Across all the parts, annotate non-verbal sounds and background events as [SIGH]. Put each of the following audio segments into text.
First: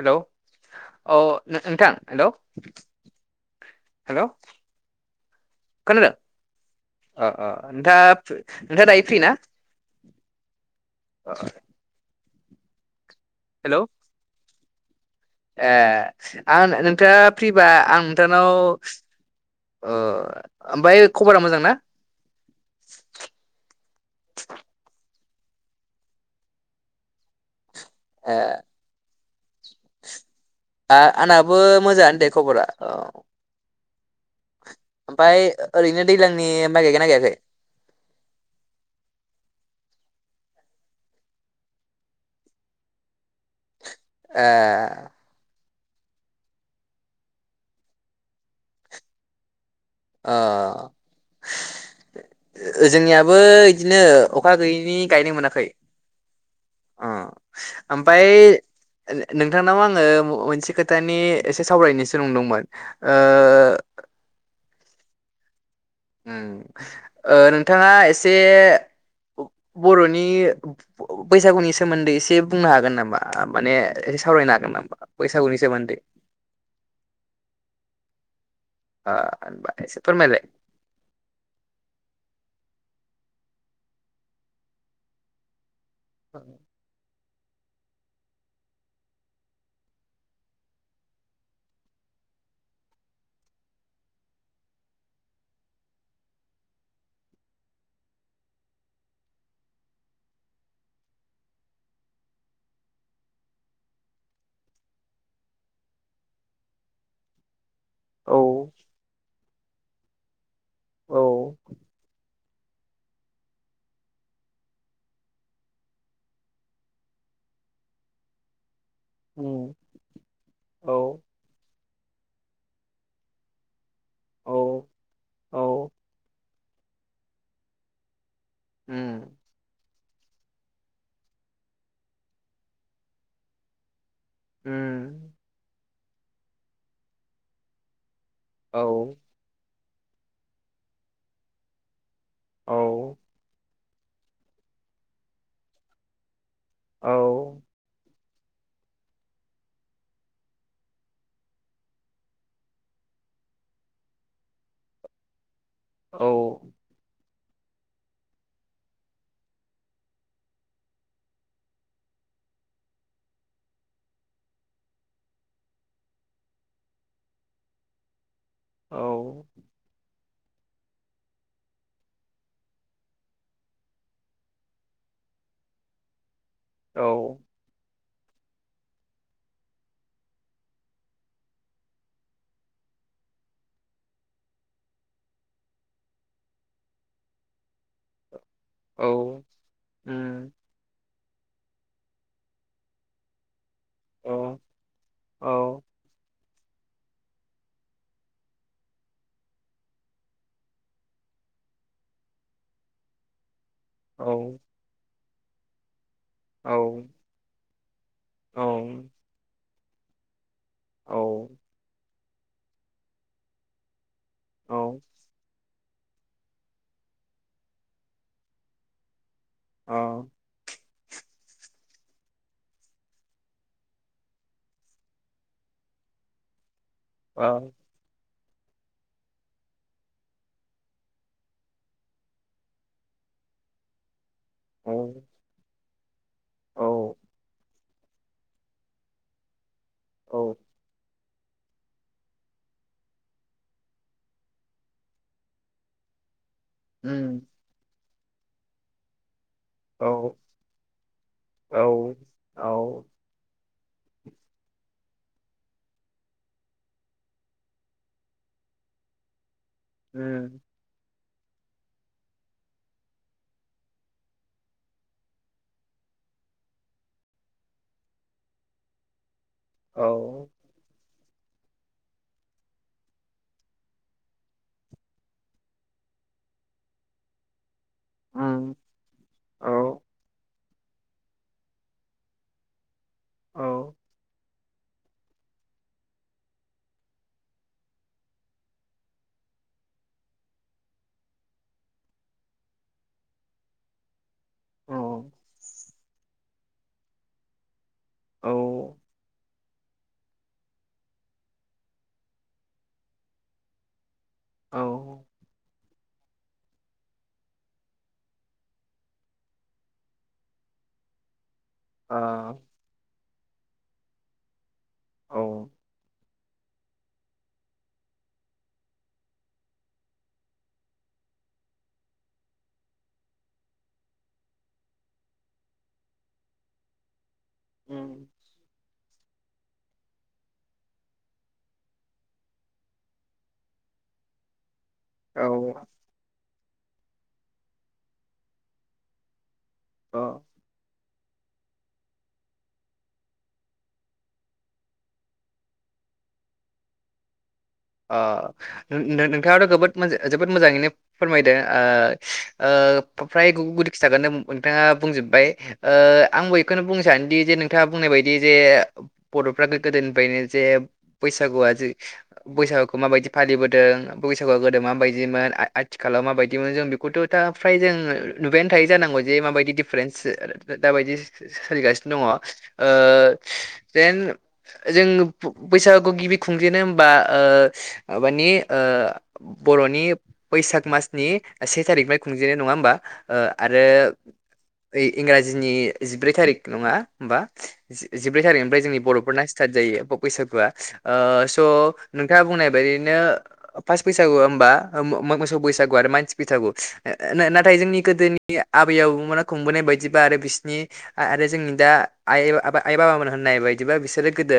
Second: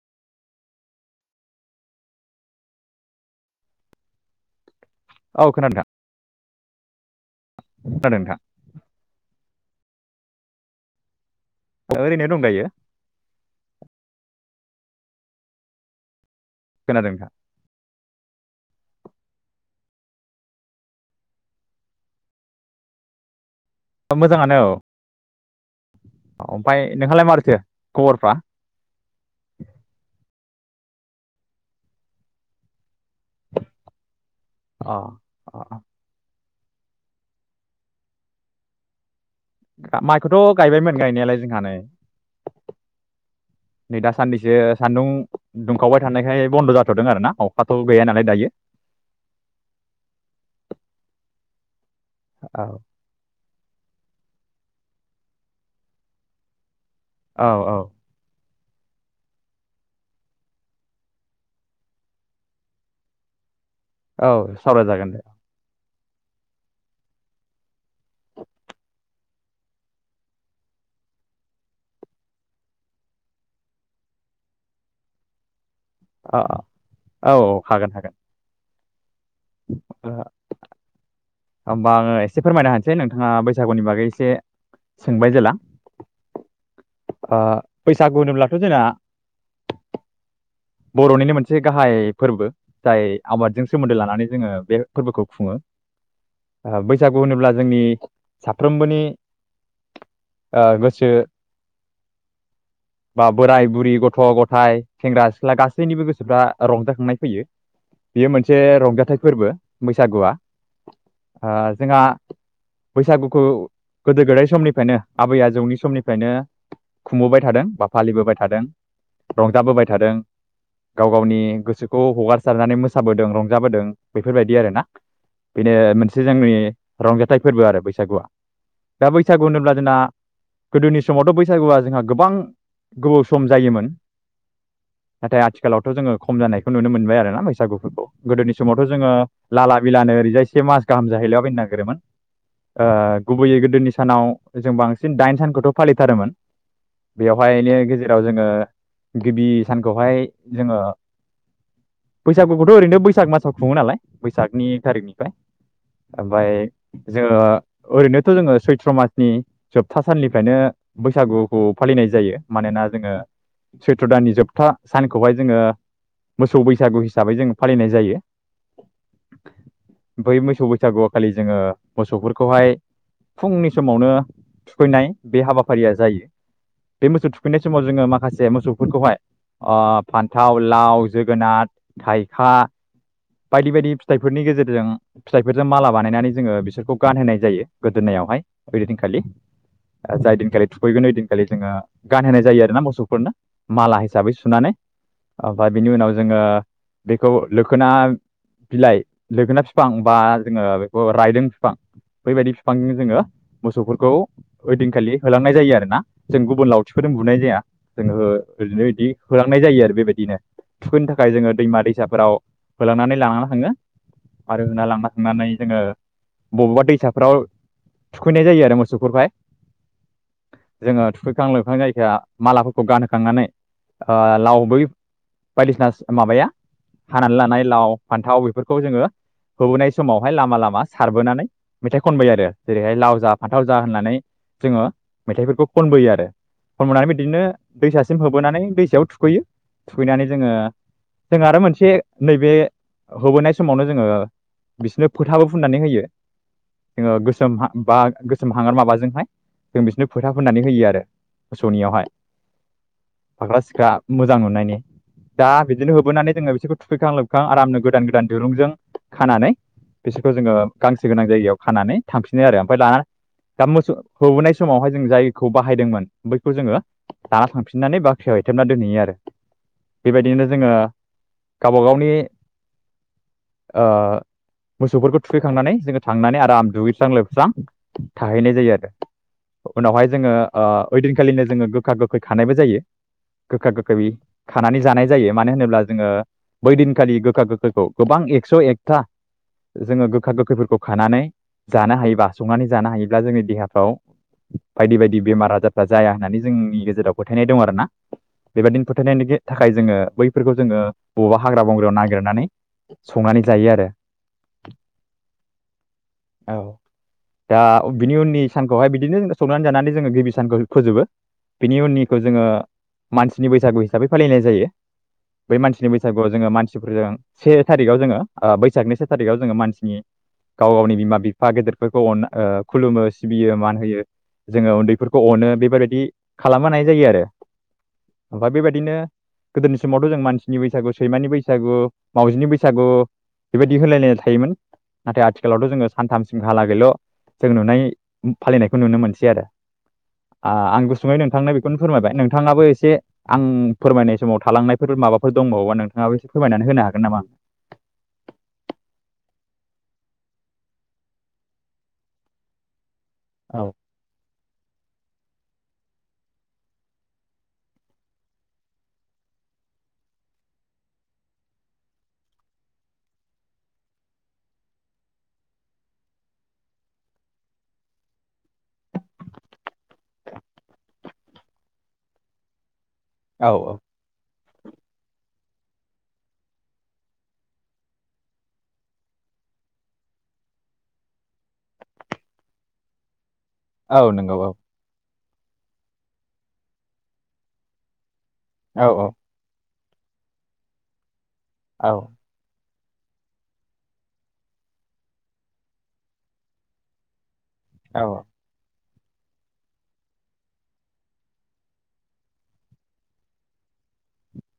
Hello औ नोंथां hello hello औ खोनादों नोंथां अ-अ खोनादों नोंथाङा नोंथां नोंथाङा दायो फ्रिना ओरैनो दं दायो हेलौ ए आं खोनादों नोंथाङा नोंथां फ्रिबा आं नोंथांनाव ओ ओमफ्रायो खबरा मोजांना [INAUDIBLE] मोजाङानो औ-औ ओमफ्राय नोंहालाय मारैथो खबरफ्रा आ आंनाबो मोजांङानो दे खबरा औ अ ओमफ्राय अ ओरैनो दैलांनि माइ गायगोना गायाखै मा माइखौथ गायबायमोन गायनायालाय जोंहा नै नै दा ए सान्नैसो सान्दुं दुमखावबाय थानायखाय बन्द जाथदों आर ना अखाथ‌ गैया नालाय दायो आ औ जोंनियाबो बिदि बिदिनो अखा गैयैनि गायनो मोनाखै अ औ ओमफ्राय नोंथांनाव आंङो मोनसे खोथानि एसे सावरायनोसो नंदोंमोन। ओ औ सावरायजागोन दे। ओ नोंथाङा एसे बर'नि बैसागुनि सोमोन्दै एसे बुंनो हागोन नामा माने सावरायनो हागोन नामा बैसागुनि सोमोन्दै औ औ औ औ हागोन हागोन। ओ होनबा एसे फोरमायलाय [INAUDIBLE] होमबा आंङो एसे फोरमायनो होनसै नोंथांनो नोंथाङा बैसागुनि बागै एसे सोंबाय जेला औ बैसागु होनोब्लाथ जोंना बरनिनो मोनसे गाहाय फोरबो जाय आबादजों सोमोन्दो लानानै जोंङो बे फोरबोखौ खुंङो। [INAUDIBLE] बैसागु होनोब्ला जोंनि साफ्रोमबोनि ओ गोसो बोराय बुरि गथ गथाय सेंग्रा सिख्ला सिख्ला गासैनिबो गोसोफ्रा रंजाखांनाय फैयो बियो मोनसे औ रंजाथाइ फोरबो बैसागुआ औ ओ जोंहा बैसागुखौ गोदो गोदाय समनिफ्रायनो आबै आजौनि समनिफ्रायनो खुंबोबाय थादों बा फालिबोबाय थादों उम रंजाबोबाय थादों। गाव औ गावनि गोसोखौ हगारसारनानै मोसाबोदों रंजाबोदों बेफोरबायदि आरोना औ बेनो औ मोनसे जोंनि रंजाथाइ फोरबो आरो बैसागुआ दा उम बैसागु होनोब्ला जोंना गोदोनि समावथ बैसागुआ जोंहा गोबां गोबाव सम जायोमोन। उम नाथाय आथिखालावथ जोंङो खम जानायखौ नुनो मोनबाय आरोना बैसागु गोदोनि समावथ जोंङो औ लाला बिलानो ओरैजाय से मास गाहाम जाहैलाबायनो नागिरोमोन औ गुबैयै गोदोनि सानाव जों बांसिन दाइन सानखौथ' फालिथारोमोन औ बेवहायनो गेजेराव जेराव जोङो गिबि सानखौहाय जोंङो बैसागुखौथ ओरैनो बैसाग मासाव खुङो नालाय बैसागनि एक तारिखनिफ्राय औ ओमफ्राय जोङो ओरैनोथ जोंङो सैथ्र मासनि जोबथा साननिफ्रायनो बैसागुखौ फालिनाय जायो। मानोना जोंङो सैत्र दानानि जोबथा सानखौहाय जोंङो मोसौ बैसागु हिसाबै जोंङो फालिनाय जायो। औ बै मोसौ बैसागुआव खालि जोंङो मोसौफोरखौहाय फुंनि समावनो थुखैनाय बे हाबाफारिया जायो। बे मोसौ औ थुखैनाय समाव जोंङो माखासे मोसौफोरखौहाय फान्थाव लाव जोगोनार थाइखा बायदि बायदि फिथाइफोरनि गेजेरजों फिथाइफोरजों माला बानायनानै जोंङो बिसोरखौ गानहोनाय जायो गोदोनायावहाय औ ओइदिनखालि जाय उम दिनखालि थुखैगोन ओइन दिन खालि जोंङो गानहोनाय जायो आरोना मोसौफोरनो माला हिसाबै औ सुनानै औ ओमफ्राय बिनि उनाव जोंङो बेखौ लोखोना बिलाइ लोखोना फिफां बा जोंङो बेखौ रायदों फिफां बैबायदि बिफांजों जोंङो मोसौफोरखौ औ ओइदिनखालि होलांनाय जायो आरोोना जों गुबुन औ लावथिफोरजों बुनाय जाया औ [INAUDIBLE] लांनाय जायो आरो बेबायदिनो थुखैनो थाखाय जोङो दैमा दैसाफोराव होलांनानै लानानानै थांङो आरो होना लांना थांनानै जोंङो बबावबा दैसाफ्राव थुखैनाय जायो आरो मोसौफोरहाय आ। जोङो थुखैखां लोबखां जायखाया मालाफोरखौ गानहोखांनानै ओ लाव बै बायदिसिना माबाया हानानै औ लानाय लाव फान्थाव बे फोरखौ जोङो होबोनाय समावहाय लामा लामा सारबोनानै मेथाइ खनबोयो आरो जेरैहाय लाव जा फान्थाव जा होननानै। जोङो औ औ मेथाइफोरखौ खनबोयो आरो औ खनबोनानै बिदिनो दैसासिम होब नानै दैसायाव थुखैयो थुखैनानै जोङो औ जों आरो मोनसे नैबे होबोनाय समावनो जोङो बिसिनो फोथाबो फुननानै होयो जोङो उम गोसोम हा बा गोसोम हांगार माबाजोंहाय। जों औ बिसिनो फोथा फोननानै होयो आरो औ मोसौनियावहाय। औ फाख्रा सिख्रा मोजां नुनायनि। दा बिदिनो होबोनानै जोङो बिसोरखौ थुखैखां लोबखां आरामनो गोदान गोदान दिरुंजों खानानै बिसोरखौ जोङो उम गांसो गोनां जायगायाव खानानै थांफिनो आरो ओमफ्राय ला दा मोसौ होबोनाय समावहाय जों जायखौ बाहायदोंमोन बैखौ जोङो दाना थांफिन नानै बाख्रियाव एथेबना दोनहैयो आरो औ बेबायदिनो जोङो गावबा गावनि ओ मोसौफोरखौ थुखैखांनानै जोङो थांनानै आराम दुगैस्रां लोबस्रां थाहैनाय जायो उम आरो औ उनावहाय जोङो ओ इदिनखालिनो जोङो गोखा गोखै खा नाय बो जायो औ गोखा गोखै खानानै जानाय जायो मानो होनोब्ला जोङो बैदिनखालि गोखा गोखोखौ गोबां एक्स' एकथा जोङो गोखा गोखैफोरखौ खानानै जानो हायोबा संनानै जानो हायोब्ला जोंनि देहाफ्राव औ बायदि बायदि बेमार आजारफ्रा जाया होननानै जोंनि गेजेराव फोथायनाय दं आरोना औ बेबायदिनो फोथायनायनि गे थाखाय जोङो बैफोरखौ जोङो बबावबा हाग्रा बंग्रायाव नागिरनानै संनानै जायो आरो। औ। औ। दा बिनि उननि सानखौहाय बिदिनो संनानै जानानै जोङो गिबि सानखौ फोजोबो बिनि उन खौ जोङो आ मानसिनि बैसागु हिसाबै फालिनाय जायो। औ बै मानसिनि बैसागुआव जोङो मानसिफोरजों से थारिखआव जोङो बैसागनि से थारिखआव जोङो मानसिनि गाव गावनि बिमा बिफा गेदेरफोरखौ अन ओ खुलुमो सिबियो मान होयो। जोङो उन्दैफोरखौ अनो बेफोरबायदि खालाम होनाय जायो आरो उम ओमफ्राय बेबायदिनो गोदोनि समावथ' जों मानसिनि बैसागु सैमानि बैसागु मावजिनि बैसागु बेबायदि होलायलायनाय थायोमोन नाथाय आथिखालावथ' जोङो औ सानथामसिम हालागैल' जों नुनाय फालिनायखौ नुनो मोनसै आरो अ आ आं बुस ङै नोंथांनो खौनो फोरमायबाय नोंथाङाबो एसे आं फोरमायनाय समाव थालांनायफोर माबाफोर दंबावोबा नोंथाङाबो एसे फोरमायनानै होनो हागोन नामा? अ नोंनोंथाङाथ'जोबोद जोबोद मोजाङैनो फोरमायदो आ ओ ओमफ्राय ग औ गुदि खिथागोननो नोंथाङा बुंजोब्बाय ओ आंबो एखौनो बुंनो सानोदि जे नोंथाङा बुंनाय बायदि जे बर'फ्रा गोगोदो फ्रायनो जे बैसा गुआ जे बैसागुखौ माबायदि फालिबोदों बैसागुआ गोदो माबायदिमोन आआथिखालाव माबायदिमोन जों बेखौथ' दाफ्राय जों नुबायानो थायो जानांगौ जे माबायदि दिडफारेन्स दाबायदि सोलिगासिनो दङ। ओ औ औ जेन जों बैसागु गिबि खुंजेनो बा ओ माबानि ओ बर'नि बैसाग मासनि से था रिखनिफ्राय खुंजेनाय नङा होमबा? ओ आरो औ नंगौ औ ओइ इंराजिनि जिब्रै थारिख नङा होमबा जि जिब्रै थारिखनिफ्राय औ जोंनि औ बर'फोरना स्टार्ट जायो बैसागुआ ओ औ नोंथाङा बुंनाय बेैनो फास बैसागु होबा मोसौ बैसागु आरो मानसि बैसागु ना-नाथाय जोंनि औ गोदोनि आबै आबौ मा खुंबोनाय बायदिबा आरो बिसोरनि आरो जोंनि दा आइ आइ बाबामोन होननाय बा बिदिबा बिसोरो गोदो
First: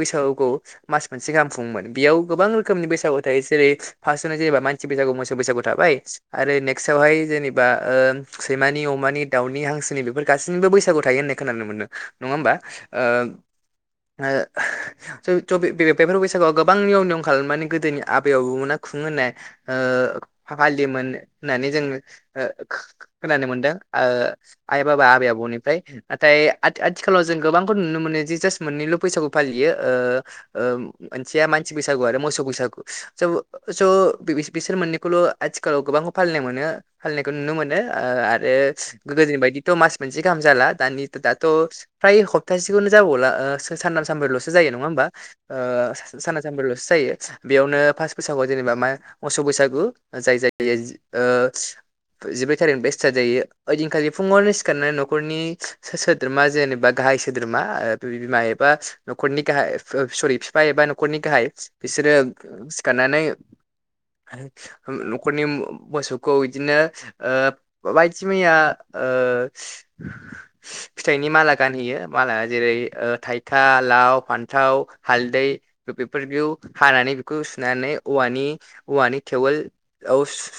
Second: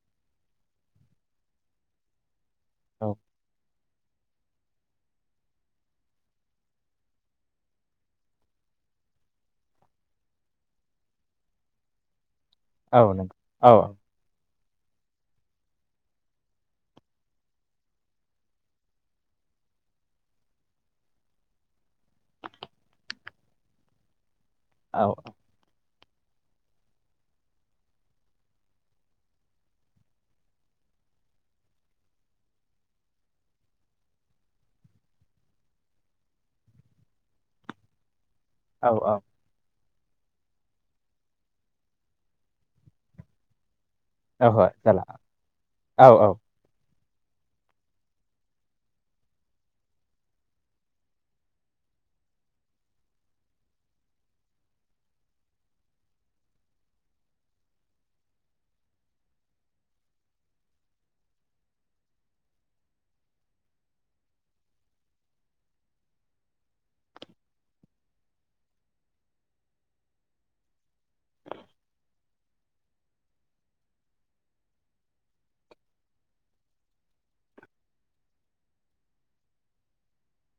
बैसागुखौ मासमोनसे गाहाम दंमोन बेयाव गोबां रोखोमनि औ बैसागु थायो जेरै फासआवनो जेनेबा मानसि बैसागु मोसौ बैसागु थाबाय आरो नेक्स्टआवहाय जेनेबा सैमानिम अ मानि दावनि हांसोनि बेफोर गाससिनिबो बैसागु थायो होननाय खोनानो मोनदों। नङा होमबा औ नंगौ औ थोहोआव गोबां नियम नियम खालाम मे गोदोनि आबै आबो मोना खुङो होननाय ओ फालिमोन होननानै जों ओ खोनानो मोनदों आइ औ बाबा आबै आबौनिफ्राय नाथाय आथिखालाव जों गोबांखौ नुनो मोनो जे जास्ट मोननैल' बैसागो फालियो ओ ओ मोनसेया मानसि बैसागु आरो मोसौ बैसागु स स बिसोर मोननैखौल' आथिखालाव गोबां खौ फालिनाय मोनो आरो फालिनायखौ नुनो मोनो ओ आरो औ औ गोदोनि बायदिथ' मास मोनसे गाहाम जाला दानि दाथ' फ्राय हप्तासेनो जाबावला ओ सानथाम सानब्रैल'सो ओहो जायो नङा जाला होमबा ओ औ औ सानथाम सानब्रैल' सो जायो बेयावनो फास बैसागुआव जेनेबा मा मोसौ बैसागु जाय जाय जिब्रै थारिखनिफ्राय स्टार्ट जायो ओइदिनखालि फुङावनो सिखारनाय न'खरनि सोद्रोमा जेनेबा गा हाय सोद्रोमा ओ बिमा एबा न'खरनि गाहाय सरि बिफा एबा न'खरनि गाहाय बिसोरो सिखारनानै न'खरनि मोसौखौ बिदिनो ओ बायदि मैया ओ फिथाइनि माला गानहोयो माला जेरै थाइथा लाव फान्थाव हाल दै बेफोरखौ हानानै बेखौ सुनानै औवानिे औवानि थेउल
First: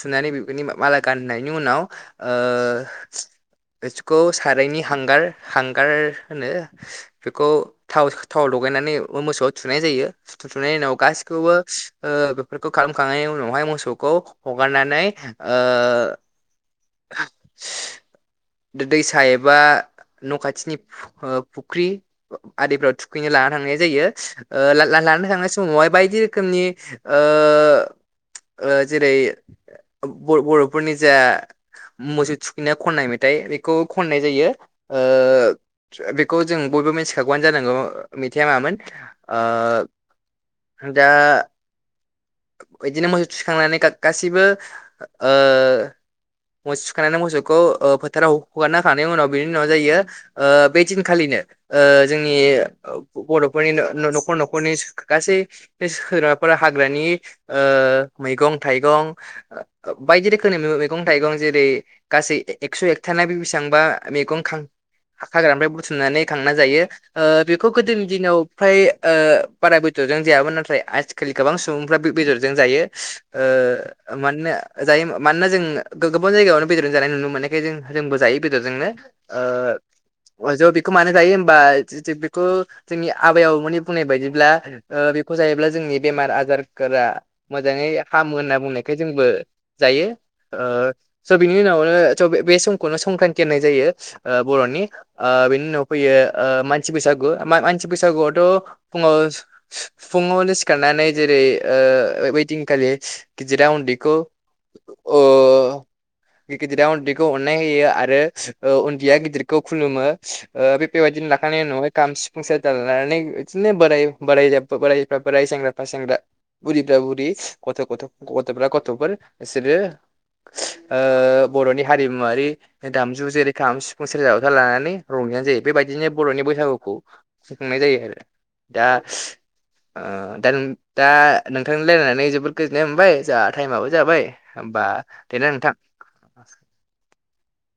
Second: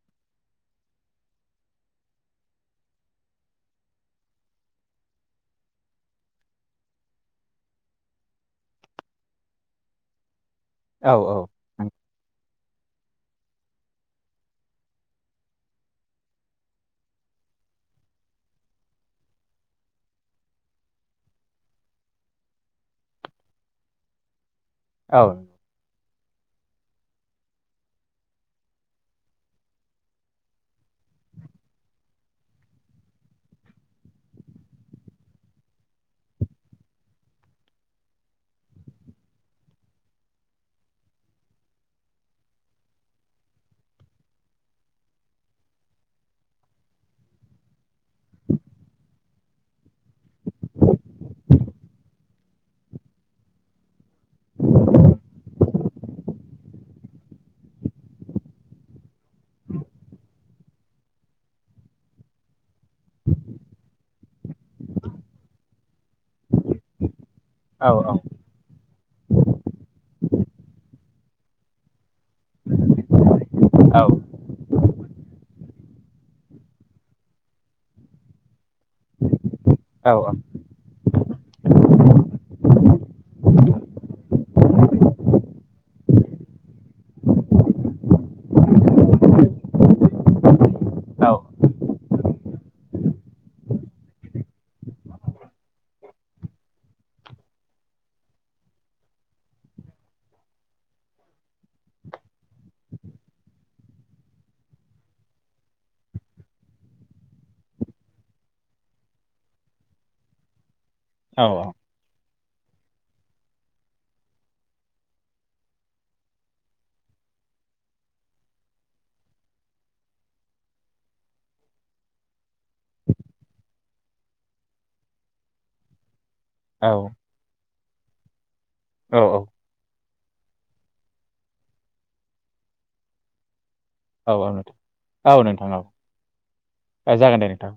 सुनानै बेफोरनि माला गानहोयनि उनाव ओ दोसिखौ सारायनि हांगार हांगार होनो बेखौ थाव थाव दं लगायनानै मोसौआव थुनाय जायो थुथुनायनि उनाव औ गासिखौबो ओ फोरखौ खालामखांनायनि उनावहाय मोसौखौ हगारनानै ओ दैसा एबा न' खाथिनि फुख्रि आरिफ्राव थुखैनो लाना थांनाय जायो ओ औ ला-लाना थांनाय समावहाय बायदि रोखोमनि ओ ओ जेरै बर' बर'फोरनि जा मोसौ थुखैनाय खननाय मेथाइ बेखौ खननाय जायो ओ बेखौ जों बयबो मिथिखागौआनो जानांगौ मेथाइआ मामोन ओ दा बिदिनो मोसौ थुखांनानै गा-गासैबो ओ मोसौ थुखैखांनानै मोसौखौ फोथाराव हगारना होखांनायनि उनाव बेनि उनाव जायो बे ओ दिनखालिनि ओ जोंनि बर'फोरनि न' खर न'खरनि गासै दाबफोरा हाग्रानि ओ मैगं थाइगं बायदि रोखोमनि मैगं थाइगं जेरै गासै गासै एकस' एकथाना बे बेसेबांबा मैगं हाग्रानिफ्राय बुथुमनानै खांना जायो ओ बेखौ औ गोदोनि औ दिनाव फ्राय ओ बारा बेदरजों जायामोन नाथाय आथिखालि गोबां सुबुं आं जायो औ ओ मानोना जों गोबां जायगायावनो बेदर जानाय नुनोमोननायखाय जोंबो जायो बेदरजोंनो औ ओ जों बेखौ मानो जायो बा जि बेखौ जोंनि आबायाव मानि बुंनाय बायदिब्ला बेखौ जायोब्ला जोंनि बेमार आजार फोरा मोजाङै हामो होनना बुंनायखाय जोंबो जायो ओ स' बिनि उनाव नो संक्रान्त होननाय जायो ओ बर'निनि ओ उनाव फैयो ओ मानसि बैसागु मानसि बैसागुआवथ' फुङाव फुङावनो सिखारनानै जेरै ओ बैदिन खालामलि गेदेरा उन्दैखौ ओ गिदिरा उन्दैखौ अन्नाय होयो आरो उन्दैया गिदिरखौ खुलुमो ओ बे बायदिनो लाखानाय औ उनावहाय काम सि फुं सेरजा लानानै इदिनो बोरायबा बोराय सेंग्रा फ्राय सेंग्रा बुुरिफ्रा बुुरि गथ'थ'फ्रा गथ'फोर बिसोरो बर'नि हारिमुवारि दामजु जेरै खाम सिफुं सेरजाथा लानानै रं जायो बेबायदिनो बर'नि बैसागुखौ खुं खुंनाय जायो आरो दा दा दा नोंथांनि रायलायनानै जोबोद गोजोननाया मोनबाय जों टाइमआो जाबाय नोंथां होमबा देना नोंथां जागोन दे नोंथां